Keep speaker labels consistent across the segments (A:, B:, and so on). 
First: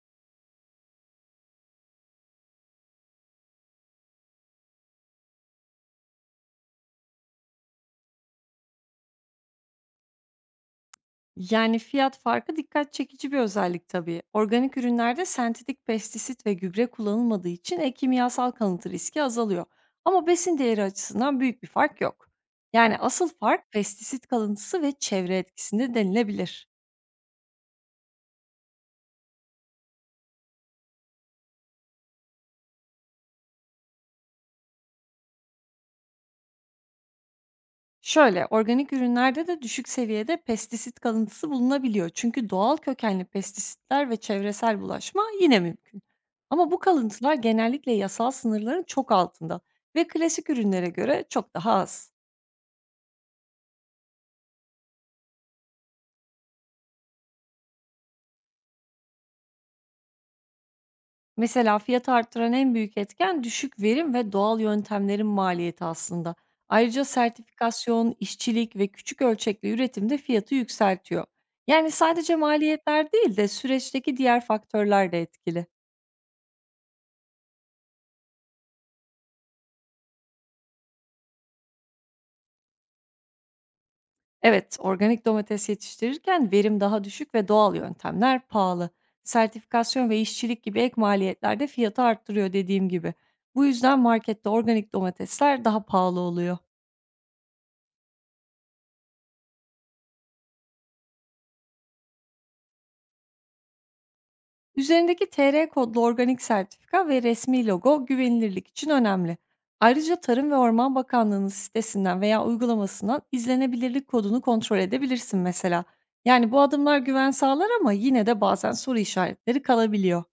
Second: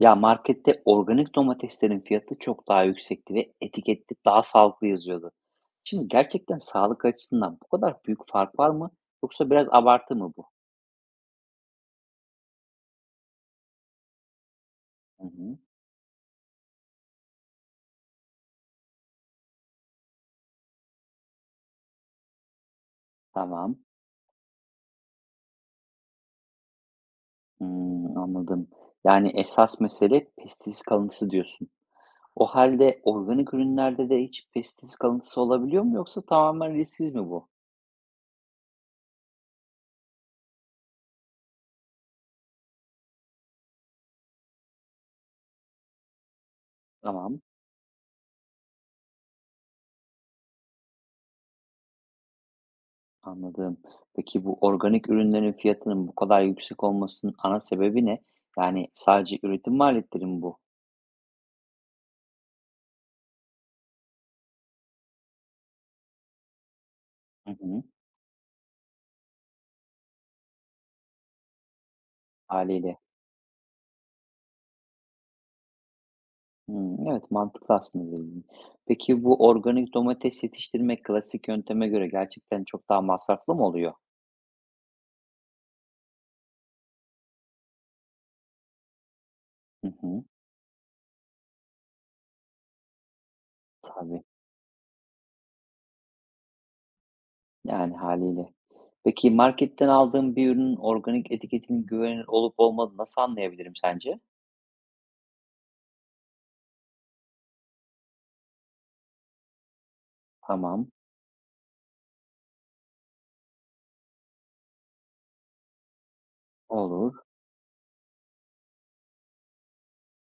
A: Ya markette organik domateslerin fiyatı çok daha yüksekti ve etikette daha sağlıklı yazıyordu. Şimdi gerçekten sağlık açısından bu kadar büyük fark var mı? Yoksa biraz abartı mı bu?
B: Yani fiyat farkı dikkat çekici bir özellik tabii. Organik ürünlerde
A: Hı hı,
B: sentetik pestisit ve gübre kullanılmadığı için kimyasal kalıntı riski azalıyor. Ama besin değeri açısından büyük bir fark yok. Yani asıl fark
A: tamam.
B: pestisit kalıntısı ve çevre etkisinde denilebilir.
A: Hmm, anladım. Yani esas mesele pestisit kalıntısı diyorsun. O halde organik ürünlerde de hiç pestisit kalıntısı olabiliyor mu yoksa tamamen risksiz mi bu?
B: Şöyle, organik ürünlerde de düşük seviyede pestisit kalıntısı bulunabiliyor. Çünkü doğal kökenli pestisitler ve çevresel bulaşma yine mümkün. Ama bu kalıntılar
A: Tamam,
B: genellikle yasal sınırların çok altında ve klasik ürünlere göre çok daha az.
A: anladım. Peki bu organik ürünlerin fiyatının bu kadar yüksek olmasının ana sebebi ne? Yani sadece üretim maliyetleri mi bu?
B: Mesela fiyatı arttıran en büyük etken düşük verim ve doğal yöntemlerin maliyeti aslında. Ayrıca
A: Hı hı.
B: sertifikasyon, işçilik ve küçük ölçekli üretim de fiyatı yükseltiyor. Yani sadece
A: Hâliyle.
B: maliyetler değil de süreçteki diğer faktörler de etkili.
A: Hımm, evet, mantıklı aslında dediğin. Peki bu organik domates yetiştirmek klasik yönteme göre gerçekten çok daha masraflı mı oluyor?
B: Evet, organik domates yetiştirirken verim daha düşük ve doğal yöntemler pahalı.
A: Hı
B: Sertifikasyon ve
A: hı.
B: işçilik gibi ek maliyetler de fiyatı arttırıyor dediğim gibi. Bu yüzden
A: Tabii,
B: markette organik domatesler daha pahalı oluyor.
A: yani hâliyle. Peki marketten aldığım bir ürünün organik etiketinin güvenilir olup olmadığını nasıl anlayabilirim sence?
B: Üzerindeki TR kodlu organik sertifika ve resmi logo güvenilirlik için önemli. Ayrıca Tarım ve
A: Tamam,
B: Orman Bakanlığı'nın sitesinden veya uygulamasından izlenebilirlik kodunu kontrol edebilirsin mesela. Yani bu adımlar
A: olur.
B: güven sağlar ama yine de bazen soru işaretleri kalabiliyor.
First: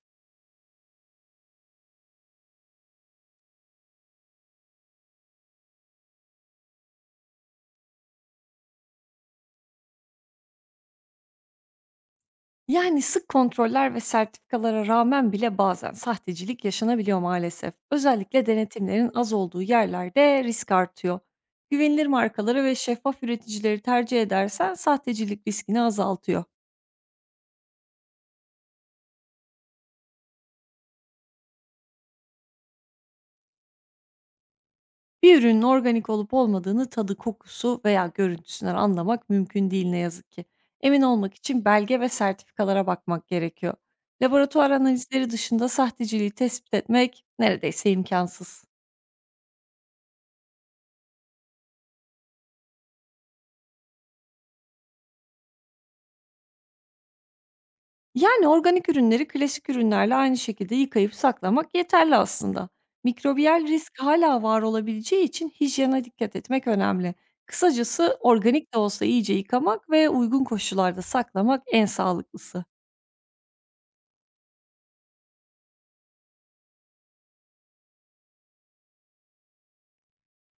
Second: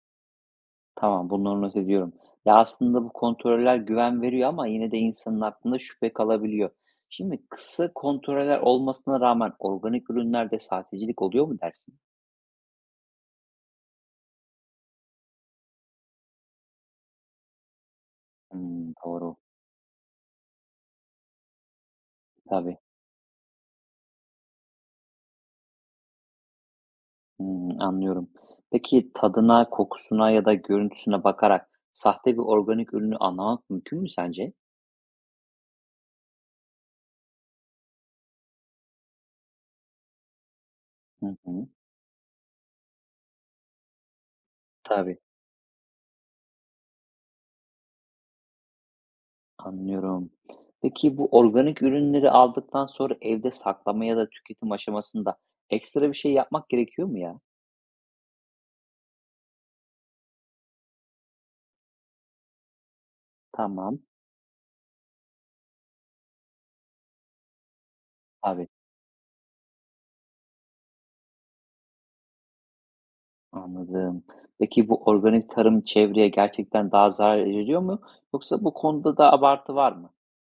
A: Tamam, bunları not ediyorum. Ya, aslında bu kontroller güven veriyor ama yine de insanın aklında şüphe kalabiliyor. Şimdi kısa kontroller olmasına rağmen organik ürünlerde sahtecilik oluyor mu dersin?
B: Yani sık kontroller ve sertifikalara rağmen bile bazen sahtecilik yaşanabiliyor maalesef. Özellikle
A: Hımm,
B: denetimlerin az
A: doğru.
B: olduğu yerlerde risk artıyor. Güvenilir markaları ve
A: Tabii.
B: şeffaf üreticileri tercih edersen sahtecilik riskini azaltıyor.
A: Hımm, anlıyorum. Peki tadına, kokusuna ya da görüntüsüne bakarak sahte bir organik ürünü anlamak mümkün mü sence?
B: Bir ürünün organik olup olmadığını tadı, kokusu veya görüntüsünden anlamak mümkün değil ne yazık ki. Emin
A: Hı
B: olmak için
A: hı.
B: belge ve sertifikalara bakmak gerekiyor. Laboratuvar
A: Tabii,
B: analizleri dışında sahteciliği tespit etmek neredeyse imkansız.
A: anlıyorum. Peki bu organik ürünleri aldıktan sonra evde saklama ya da tüketim aşamasında ekstra bir şey yapmak gerekiyor mu ya?
B: Yani organik ürünleri klasik ürünlerle aynı şekilde yıkayıp saklamak yeterli aslında. Mikrobiyal risk
A: Tamam.
B: hala var olabileceği için hijyene dikkat etmek önemli. Kısacası
A: Tabii,
B: organik de olsa iyice yıkamak ve uygun koşullarda saklamak en sağlıklısı.
A: anladım. Peki bu organik tarım çevreye gerçekten daha zarar veriyor mu yoksa bu konuda da abartı var mı?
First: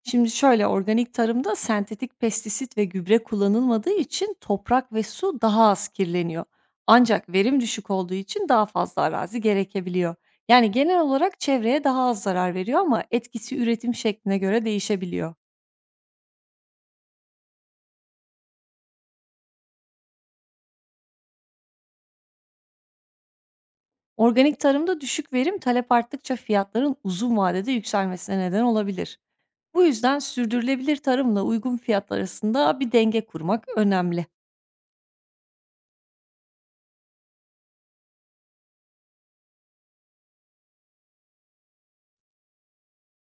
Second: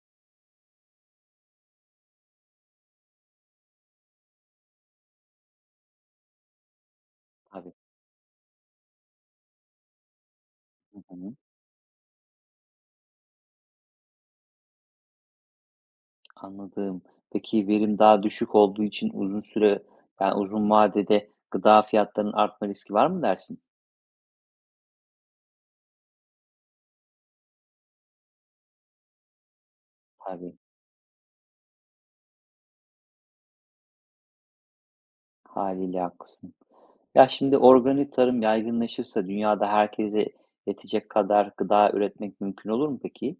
B: Şimdi şöyle, organik tarımda sentetik pestisit ve gübre kullanılmadığı için toprak ve su daha az kirleniyor. Ancak verim
A: Tabii.
B: düşük olduğu için daha fazla arazi gerekebiliyor. Yani
A: Hı
B: genel
A: hı.
B: olarak çevreye daha az zarar veriyor ama etkisi üretim şekline göre değişebiliyor.
A: Anladım. Peki verim daha düşük olduğu için uzun süre, yani uzun vadede gıda fiyatlarının artma riski var mı dersin?
B: Organik tarımda düşük verim talep arttıkça fiyatların uzun vadede yükselmesine neden olabilir. Bu yüzden
A: Tabii,
B: sürdürülebilir tarımla uygun fiyatlar arasında bir denge kurmak önemli.
A: haliyle haklısın. Ya şimdi organik tarım yaygınlaşırsa dünyada herkese yetecek kadar gıda üretmek mümkün olur mu peki?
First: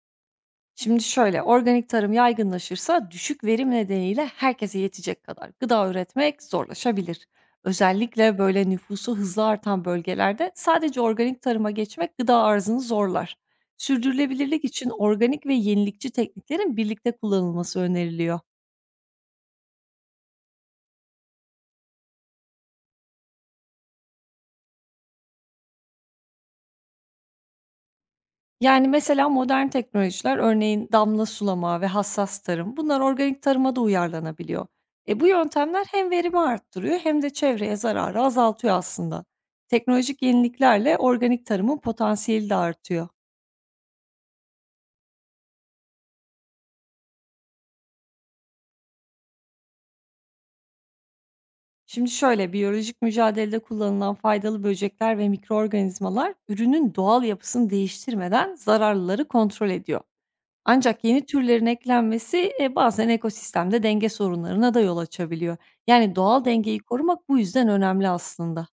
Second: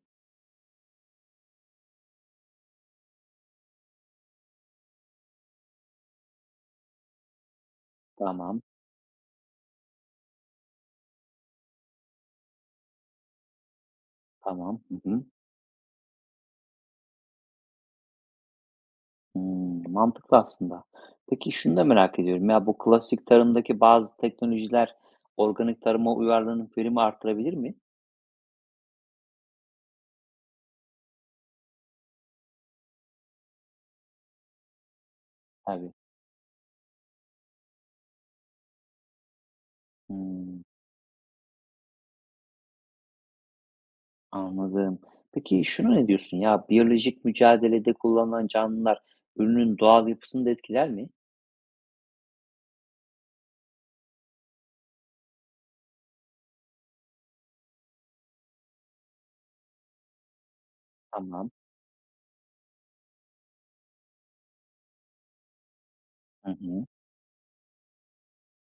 B: Şimdi şöyle, organik tarım yaygınlaşırsa düşük verim nedeniyle herkese yetecek kadar gıda üretmek zorlaşabilir. Özellikle
A: Tamam,
B: böyle nüfusu hızlı artan bölgelerde sadece organik tarıma geçmek gıda arzını zorlar. Sürdürülebilirlik
A: tamam.
B: için
A: Hı hı.
B: organik ve yenilikçi tekniklerin birlikte kullanılması öneriliyor.
A: Hmm, mantıklı aslında. Peki şunu da merak ediyorum. Ya bu klasik tarımdaki bazı teknolojiler organik tarıma uyarlanıp verimi artırabilir mi?
B: Yani, mesela modern teknolojiler, örneğin damla sulama ve hassas tarım, bunlar organik tarıma da uyarlanabiliyor. Bu yöntemler
A: Tabii.
B: hem verimi arttırıyor hem de çevreye zararı azaltıyor aslında. Teknolojik
A: Hmm.
B: yeniliklerle organik tarımın potansiyeli de artıyor.
A: Anladım. Peki şunu ne diyorsun ya, biyolojik mücadelede kullanılan canlılar ürünün doğal yapısını da etkiler mi?
B: Şimdi şöyle, biyolojik mücadelede kullanılan faydalı böcekler ve mikroorganizmalar ürünün doğal yapısını değiştirmeden zararlıları kontrol ediyor. Ancak yeni
A: Tamam.
B: türlerin eklenmesi, bazen ekosistemde denge sorunlarına da yol açabiliyor. Yani doğal
A: Hı
B: dengeyi
A: hı.
B: korumak bu yüzden önemli aslında.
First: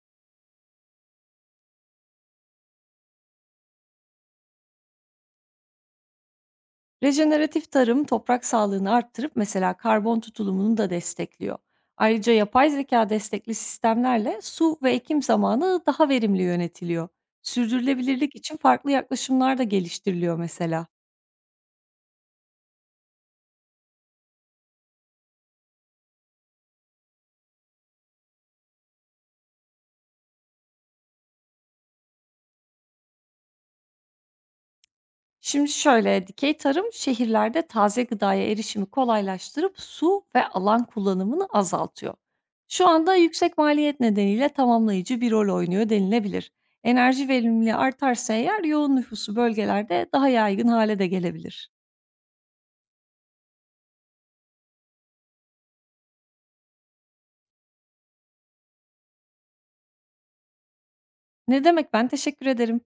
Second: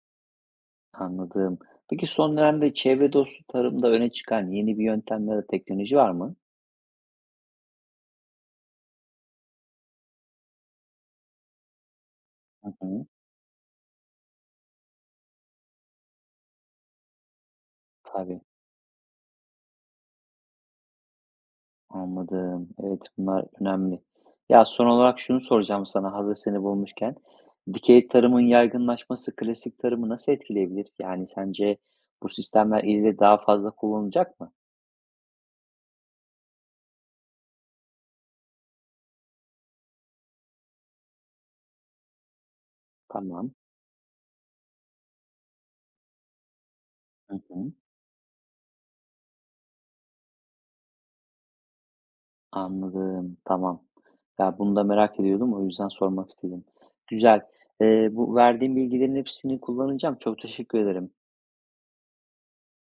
A: Anladım. Peki son dönemde çevre dostu tarımda öne çıkan yeni bir yöntem ya da teknoloji var mı?
B: Rejeneratif tarım toprak sağlığını arttırıp mesela karbon tutulumunu da destekliyor. Ayrıca yapay
A: Hı hı.
B: zeka destekli sistemlerle su ve ekim zamanı daha verimli yönetiliyor. Sürdürülebilirlik
A: Tabii.
B: için farklı yaklaşımlar da geliştiriliyor mesela.
A: Anladım. Evet bunlar önemli. Ya son olarak şunu soracağım sana hazır seni bulmuşken. Dikey tarımın yaygınlaşması klasik tarımı nasıl etkileyebilir? Yani sence bu sistemler ileride daha fazla kullanılacak mı?
B: Şimdi şöyle, dikey tarım şehirlerde taze gıdaya erişimi kolaylaştırıp su ve alan kullanımını azaltıyor. Şu anda
A: Tamam.
B: yüksek maliyet nedeniyle tamamlayıcı bir rol oynuyor denilebilir. Enerji
A: Hı hı.
B: verimliliği artarsa eğer yoğun nüfusu bölgelerde daha yaygın hale de gelebilir.
A: Anladım, tamam. Ya, bunu da merak ediyordum, o yüzden sormak istedim. Güzel. Bu verdiğin bilgilerin hepsini kullanacağım. Çok teşekkür ederim.
B: Ne demek, ben teşekkür ederim.